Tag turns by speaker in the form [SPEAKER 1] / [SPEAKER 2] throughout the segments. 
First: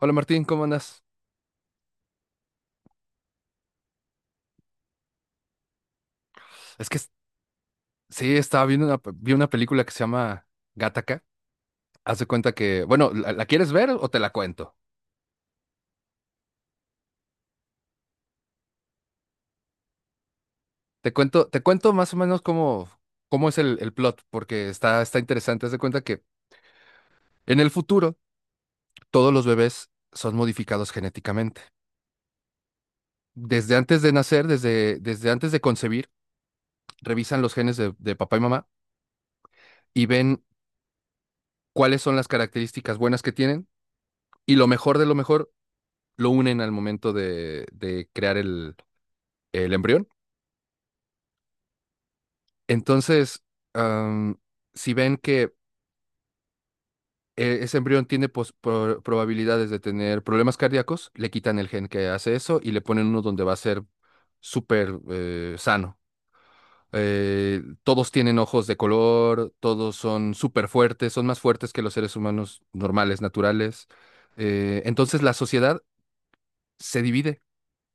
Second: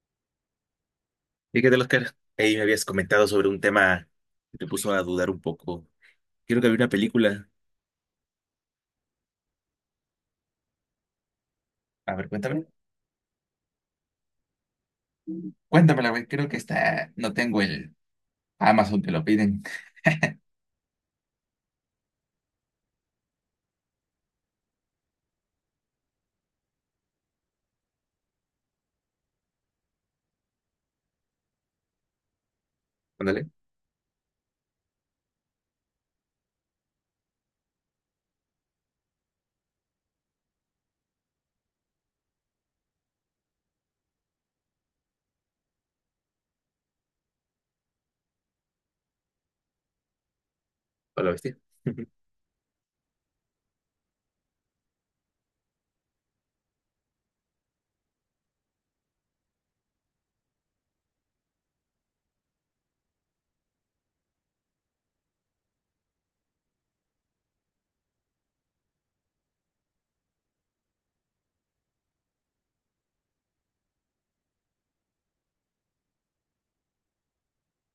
[SPEAKER 1] Hola Martín, ¿cómo andas?
[SPEAKER 2] ¿Y qué tal, Oscar? Ahí me habías comentado sobre un tema que te puso a dudar un poco. Creo que había
[SPEAKER 1] Es
[SPEAKER 2] una
[SPEAKER 1] que es-
[SPEAKER 2] película.
[SPEAKER 1] sí, estaba viendo una, vi una película que se llama Gattaca.
[SPEAKER 2] A
[SPEAKER 1] Haz de
[SPEAKER 2] ver,
[SPEAKER 1] cuenta
[SPEAKER 2] cuéntame.
[SPEAKER 1] que, bueno, ¿la quieres ver o te la cuento?
[SPEAKER 2] Cuéntamela, güey. Creo que está. No tengo el Amazon, te lo piden.
[SPEAKER 1] Te cuento más o menos cómo es el plot, porque está interesante. Haz de cuenta que en el futuro todos los bebés son modificados genéticamente.
[SPEAKER 2] Ándale,
[SPEAKER 1] Desde antes de nacer, desde antes de concebir, revisan los genes de papá y mamá y ven cuáles son las características buenas que tienen y lo mejor de lo mejor lo unen al momento de crear el embrión.
[SPEAKER 2] a la bestia.
[SPEAKER 1] Entonces, am, si ven que ese embrión tiene probabilidades de tener problemas cardíacos, le quitan el gen que hace eso y le ponen uno donde va a ser súper sano. Todos tienen ojos de color, todos son súper fuertes, son más fuertes que los seres humanos normales, naturales. Entonces la sociedad se divide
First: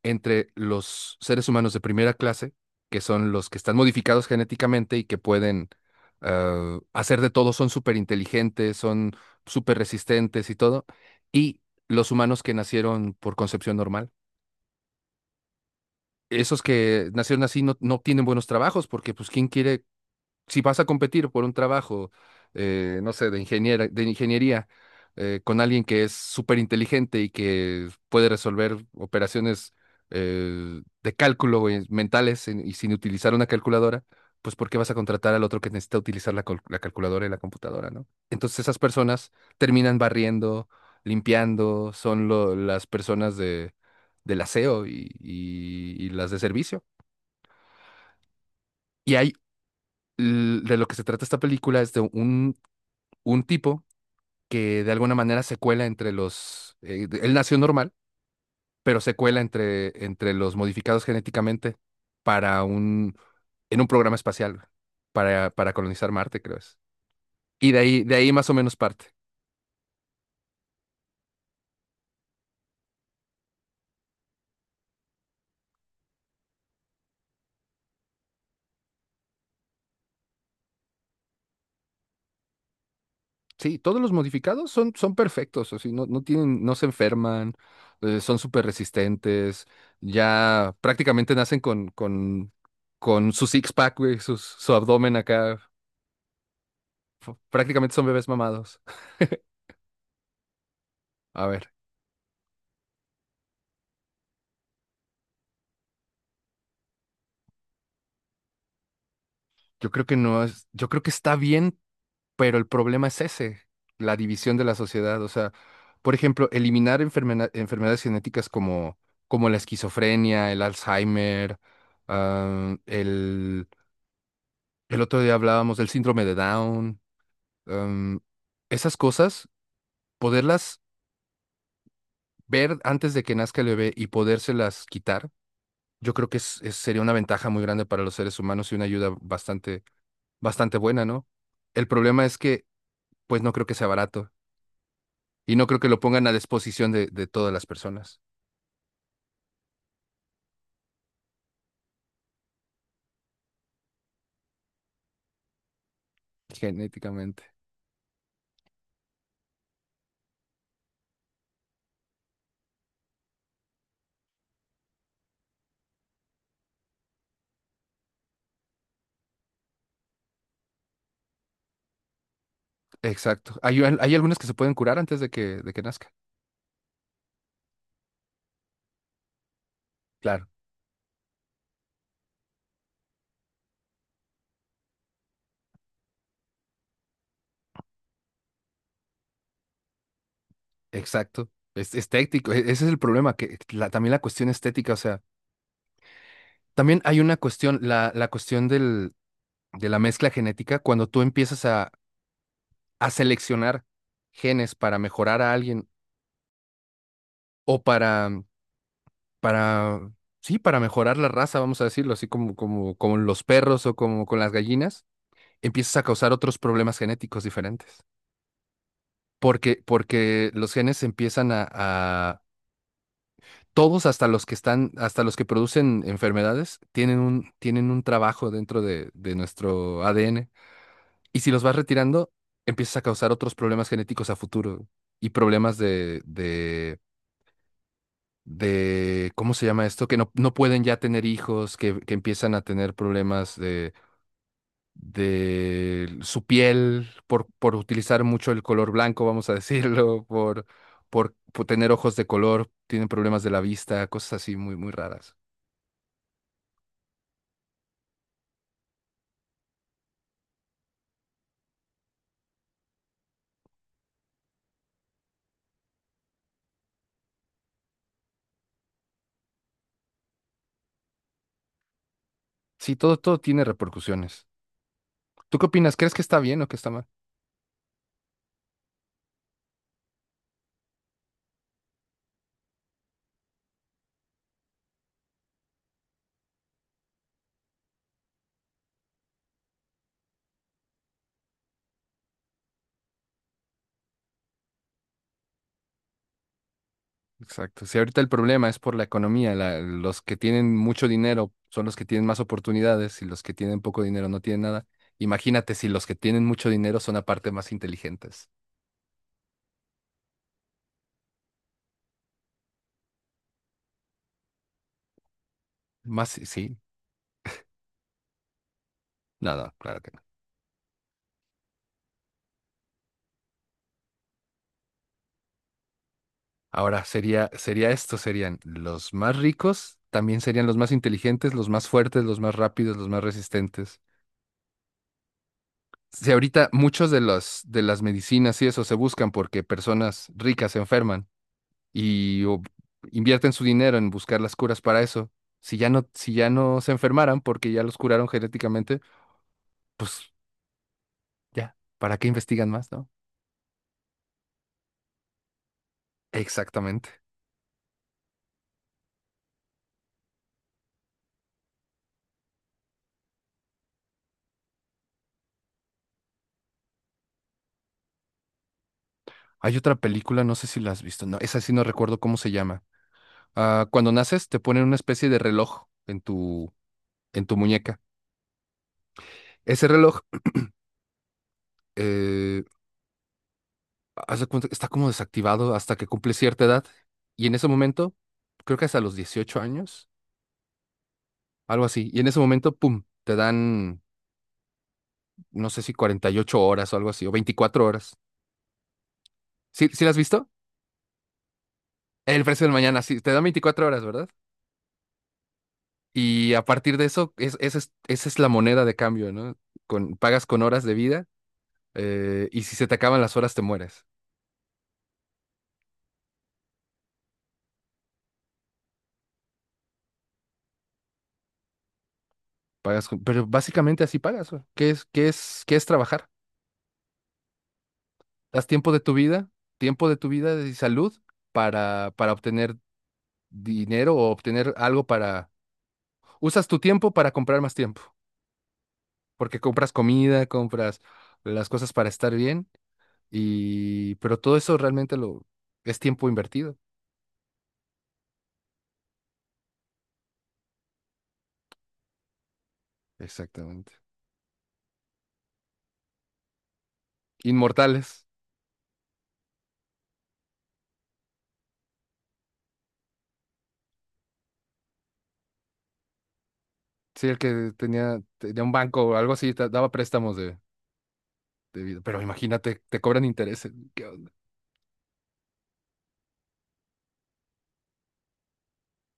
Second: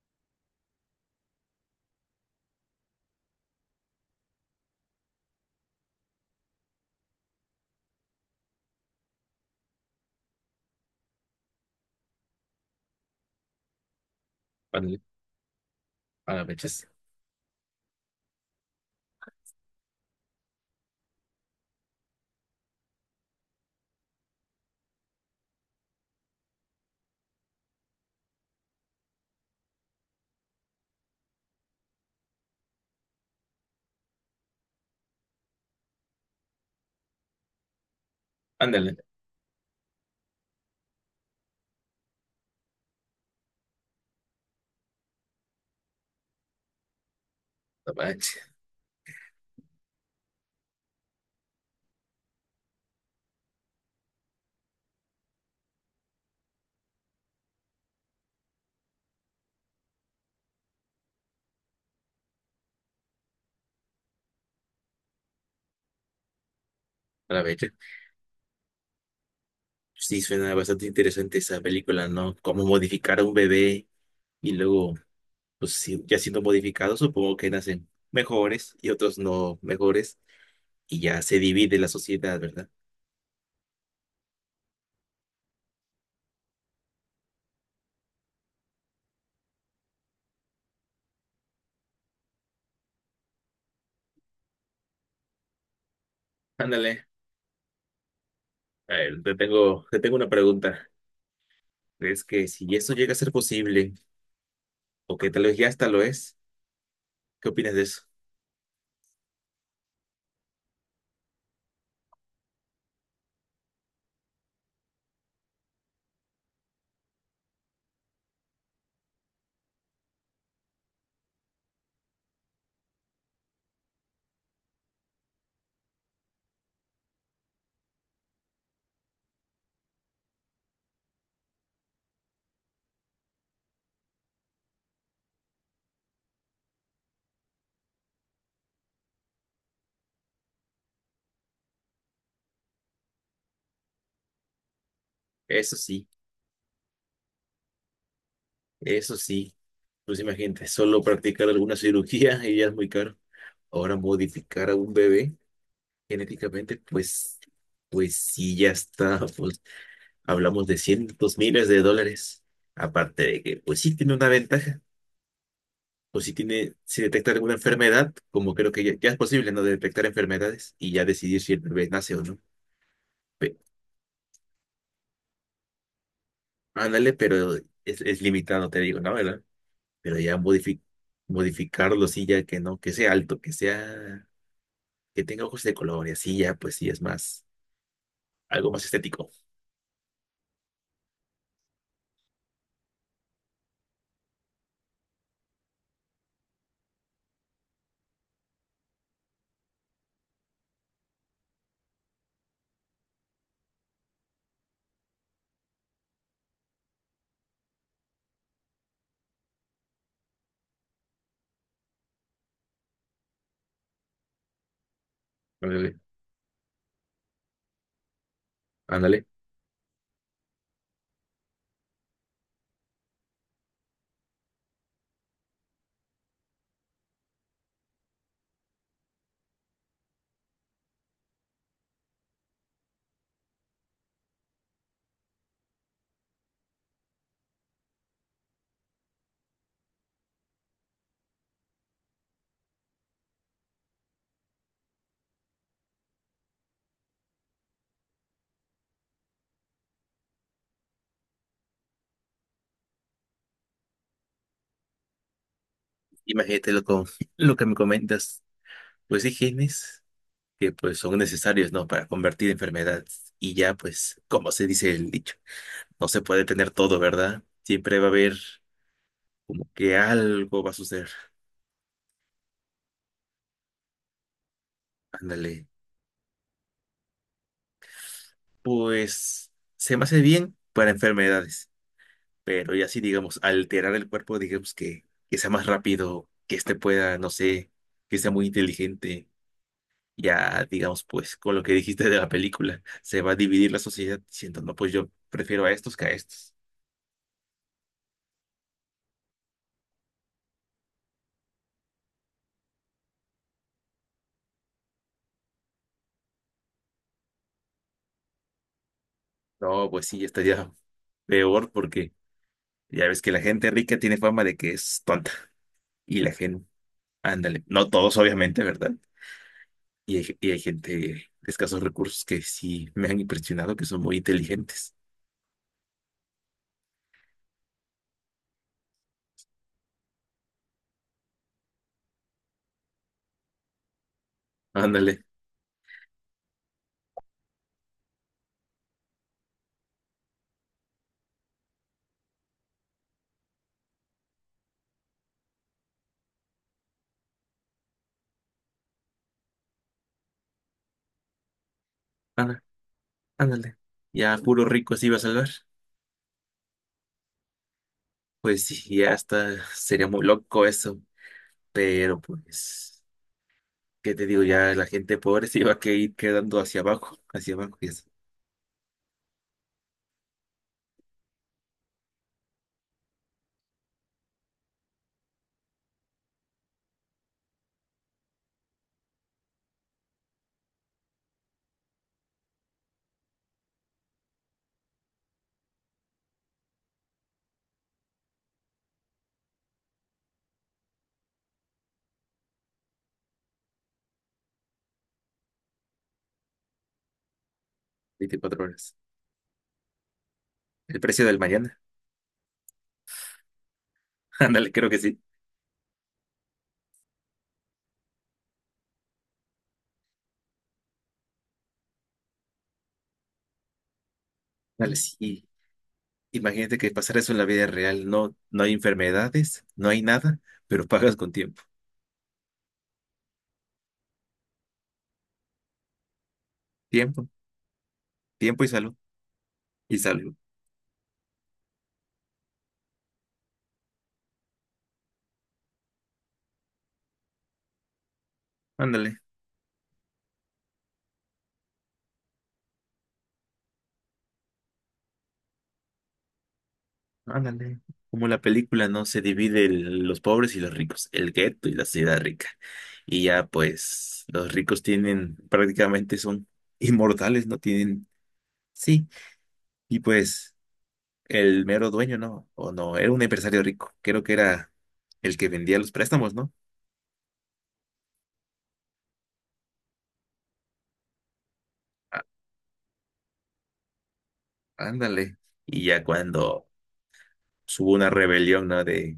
[SPEAKER 1] entre los seres humanos de primera clase, que son los que están modificados genéticamente y que pueden hacer de todo, son súper inteligentes, son súper resistentes y todo, y los humanos que nacieron por concepción normal.
[SPEAKER 2] Ándale, a la
[SPEAKER 1] Esos
[SPEAKER 2] bechas.
[SPEAKER 1] que nacieron así no, no tienen buenos trabajos porque pues ¿quién quiere si vas a competir por un trabajo, no sé, de ingeniería, con alguien que es súper inteligente y que puede resolver operaciones de cálculo güey, mentales y sin utilizar una calculadora, pues ¿por qué vas a contratar al otro que necesita utilizar la calculadora y la computadora, ¿no? Entonces esas
[SPEAKER 2] Ándale,
[SPEAKER 1] personas terminan barriendo, limpiando, son las personas del aseo y las de servicio.
[SPEAKER 2] a la becha,
[SPEAKER 1] Y hay de lo que se trata esta película es de un tipo que de alguna manera se cuela entre los... él nació normal, pero se cuela entre los modificados genéticamente para un... en un programa espacial para colonizar Marte, creo es.
[SPEAKER 2] a la becha.
[SPEAKER 1] Y de ahí más o menos parte.
[SPEAKER 2] Sí, suena bastante interesante esa película, ¿no? Cómo modificar a un bebé y luego, pues sí, ya siendo modificado, supongo que nacen mejores y otros no mejores y ya se divide la sociedad, ¿verdad?
[SPEAKER 1] Sí, todos los modificados son perfectos, o sea, no, no tienen, no se enferman, son súper resistentes, ya prácticamente nacen con su six-pack, güey, su abdomen acá,
[SPEAKER 2] Ándale.
[SPEAKER 1] prácticamente son bebés mamados.
[SPEAKER 2] A ver, te tengo una pregunta.
[SPEAKER 1] A ver.
[SPEAKER 2] Es que si eso llega a ser posible, o que tal vez ya hasta lo es, ¿qué opinas de eso?
[SPEAKER 1] Yo creo que no es, Yo creo que está bien, pero el problema es ese, la división de la sociedad. O sea, por ejemplo, eliminar enfermedades genéticas como la esquizofrenia, el Alzheimer, ah, el, el otro día hablábamos del síndrome de Down, am, esas cosas, poderlas ver antes de que nazca el bebé y podérselas quitar, yo creo que sería una ventaja muy grande para los seres humanos y una ayuda bastante, bastante buena, ¿no? El problema es que, pues no creo que sea barato. Y no
[SPEAKER 2] Eso
[SPEAKER 1] creo que lo
[SPEAKER 2] sí,
[SPEAKER 1] pongan a disposición de todas las personas
[SPEAKER 2] eso sí. Pues imagínate, solo practicar alguna cirugía y ya es muy caro. Ahora modificar a un bebé genéticamente, pues,
[SPEAKER 1] genéticamente.
[SPEAKER 2] pues sí, ya está. Pues hablamos de cientos miles de dólares. Aparte de que, pues sí tiene una ventaja. Pues sí tiene, si detecta alguna enfermedad, como creo que ya es posible, ¿no? De detectar enfermedades y ya decidir si el bebé nace o no.
[SPEAKER 1] Exacto. Hay algunas que se pueden curar antes de que nazca.
[SPEAKER 2] Ándale, pero es limitado, te digo, ¿no? ¿Verdad? Pero ya
[SPEAKER 1] Claro,
[SPEAKER 2] modifi- modificarlo, sí, ya que no, que sea alto, que sea, que tenga ojos de color y así ya, pues sí, es más, algo más estético.
[SPEAKER 1] exacto. Estético. Ese es el problema, también la cuestión estética, o sea, también hay una cuestión, la cuestión de la mezcla genética, cuando tú empiezas a seleccionar genes para mejorar a alguien o para, sí, para mejorar la raza, vamos a decirlo, así como los perros o como con las gallinas empiezas
[SPEAKER 2] Ándale,
[SPEAKER 1] a causar otros problemas genéticos diferentes.
[SPEAKER 2] ándale.
[SPEAKER 1] Porque los genes empiezan todos hasta los que producen enfermedades, tienen un trabajo dentro de nuestro ADN. Y si los vas retirando, empiezas a causar otros problemas genéticos a futuro y problemas ¿cómo se llama esto? Que no, no pueden ya tener hijos, que empiezan a tener problemas de su piel, por utilizar mucho el color blanco, vamos a decirlo, por tener ojos de color, tienen problemas de la vista, cosas así muy, muy raras.
[SPEAKER 2] Imagínate lo, lo que me comentas, pues sí, genes que pues son necesarios, ¿no? Para convertir enfermedades. Y ya, pues, como se dice el dicho, no se puede tener todo, ¿verdad? Siempre va a haber como que algo va a suceder.
[SPEAKER 1] Sí, todo, todo tiene repercusiones. ¿Tú qué
[SPEAKER 2] Ándale.
[SPEAKER 1] opinas? ¿Crees que está bien o que está mal?
[SPEAKER 2] Pues se me hace bien para enfermedades. Pero ya sí, digamos, alterar el cuerpo, digamos que sea más rápido, que este pueda, no sé, que sea muy inteligente. Ya, digamos, pues con lo que dijiste de la película, se va a dividir la sociedad diciendo, no, pues yo prefiero a estos que a estos.
[SPEAKER 1] Exacto. Si ahorita el problema es por la economía, los que tienen mucho dinero son los que tienen más oportunidades y los que tienen poco dinero no tienen nada. Imagínate si los que tienen mucho dinero son aparte más inteligentes.
[SPEAKER 2] No, pues sí, estaría peor porque ya ves que la gente rica tiene fama de que es tonta. Y
[SPEAKER 1] Más,
[SPEAKER 2] la
[SPEAKER 1] sí,
[SPEAKER 2] gente,
[SPEAKER 1] sí,
[SPEAKER 2] ándale, no todos obviamente, ¿verdad?
[SPEAKER 1] nada, claro que.
[SPEAKER 2] Y hay gente de escasos recursos que sí me han impresionado, que son muy inteligentes.
[SPEAKER 1] Ahora sería esto, serían los más ricos, también serían los más inteligentes, los más fuertes, los más rápidos, los más resistentes.
[SPEAKER 2] Ándale.
[SPEAKER 1] Si ahorita muchos de las medicinas y eso se buscan porque personas ricas se enferman y o, invierten su dinero en buscar las curas para eso. Si ya no, si ya no se enfermaran porque ya los curaron genéticamente, pues ya, ¿para qué investigan más, no?
[SPEAKER 2] Ándale. Ya puro rico se iba a salvar.
[SPEAKER 1] Exactamente.
[SPEAKER 2] Pues sí, ya está, sería muy loco eso. Pero pues, ¿qué te digo? Ya la gente pobre se iba a que ir quedando hacia abajo, y eso,
[SPEAKER 1] Hay otra película, no sé si la has visto, no, esa sí no recuerdo cómo se llama. Ah, cuando naces te ponen una especie de reloj en tu muñeca. Ese reloj eh, haz de cuenta que está como desactivado hasta que cumple cierta edad. Y en ese momento, creo que hasta los 18 años, algo así. Y en ese momento, ¡pum! Te dan, no sé si 48 horas o algo así, o 24 horas.
[SPEAKER 2] 24 horas.
[SPEAKER 1] ¿Sí, sí lo has visto?
[SPEAKER 2] El precio del mañana.
[SPEAKER 1] El precio del mañana, sí, te dan 24 horas, ¿verdad?
[SPEAKER 2] Ándale, creo que sí.
[SPEAKER 1] Y a partir de eso, esa es la moneda de cambio, ¿no? Pagas con horas de vida y si se te acaban las horas, te mueres.
[SPEAKER 2] Ándale, sí. Imagínate que pasara eso en la vida real. No, no hay enfermedades, no hay nada, pero pagas con tiempo.
[SPEAKER 1] Pero básicamente así pagas, güey. ¿Qué es trabajar?
[SPEAKER 2] Tiempo, tiempo
[SPEAKER 1] Das
[SPEAKER 2] y
[SPEAKER 1] tiempo
[SPEAKER 2] salud.
[SPEAKER 1] de tu vida,
[SPEAKER 2] Y
[SPEAKER 1] tiempo de tu
[SPEAKER 2] salud.
[SPEAKER 1] vida y salud para obtener dinero o obtener algo para... Usas tu tiempo para comprar más tiempo,
[SPEAKER 2] Ándale.
[SPEAKER 1] porque compras comida, compras las cosas para estar bien y... Pero todo eso realmente lo... es tiempo invertido.
[SPEAKER 2] Ándale. Como la película, ¿no? Se divide los pobres y los ricos, el gueto y la ciudad rica. Y ya,
[SPEAKER 1] Exactamente.
[SPEAKER 2] pues, los ricos tienen, prácticamente son inmortales, ¿no? Tienen,
[SPEAKER 1] Inmortales.
[SPEAKER 2] sí. Y pues, el mero dueño, ¿no? O no, era un empresario rico. Creo que era el que vendía los préstamos, ¿no?
[SPEAKER 1] Sí, el que tenía un banco o algo así, te daba préstamos de vida. Pero
[SPEAKER 2] Á-
[SPEAKER 1] imagínate, te cobran intereses.
[SPEAKER 2] ándale. Y ya cuando hubo una rebelión, ¿no? De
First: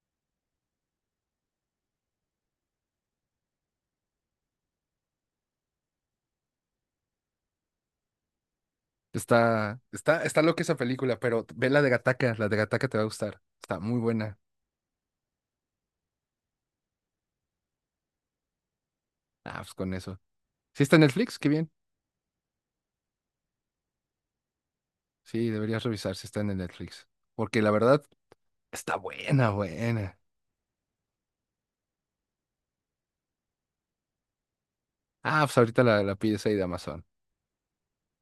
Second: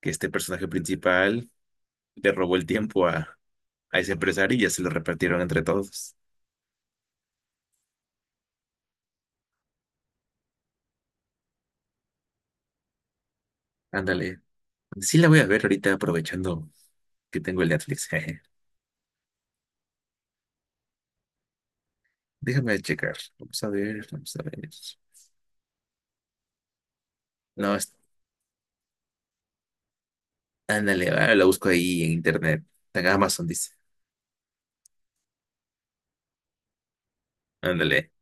[SPEAKER 2] que este personaje principal le robó el tiempo a ese empresario y ya se lo repartieron entre todos.
[SPEAKER 1] Está loca esa película, pero ve la de Gataca te va a gustar. Está muy buena.
[SPEAKER 2] Ándale. Sí la voy a ver ahorita aprovechando que tengo el Netflix.
[SPEAKER 1] Ah, pues con eso. ¿Sí está en Netflix? Qué bien.
[SPEAKER 2] Déjame checar. Vamos a ver, vamos a ver.
[SPEAKER 1] Sí, deberías revisar si está en el Netflix. Porque la
[SPEAKER 2] No, es-
[SPEAKER 1] verdad, está buena, buena.
[SPEAKER 2] ándale, ah, la busco ahí en internet. En Amazon dice.
[SPEAKER 1] Ah, pues ahorita la pides ahí de Amazon.
[SPEAKER 2] Ándale.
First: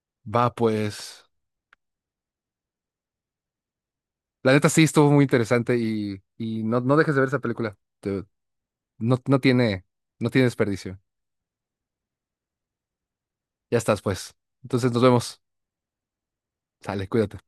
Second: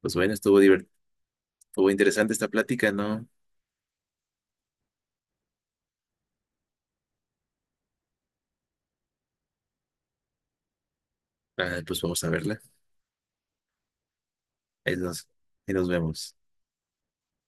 [SPEAKER 2] Pues bueno,
[SPEAKER 1] Va, pues.
[SPEAKER 2] estuvo interesante esta plática, ¿no?
[SPEAKER 1] La neta sí estuvo muy interesante y no, no dejes de ver esa película. No, no tiene desperdicio.
[SPEAKER 2] Ah, pues vamos a verla.
[SPEAKER 1] Ya estás, pues. Entonces
[SPEAKER 2] Ahí
[SPEAKER 1] nos
[SPEAKER 2] nos,
[SPEAKER 1] vemos.
[SPEAKER 2] ahí nos vemos.
[SPEAKER 1] Sale, cuídate.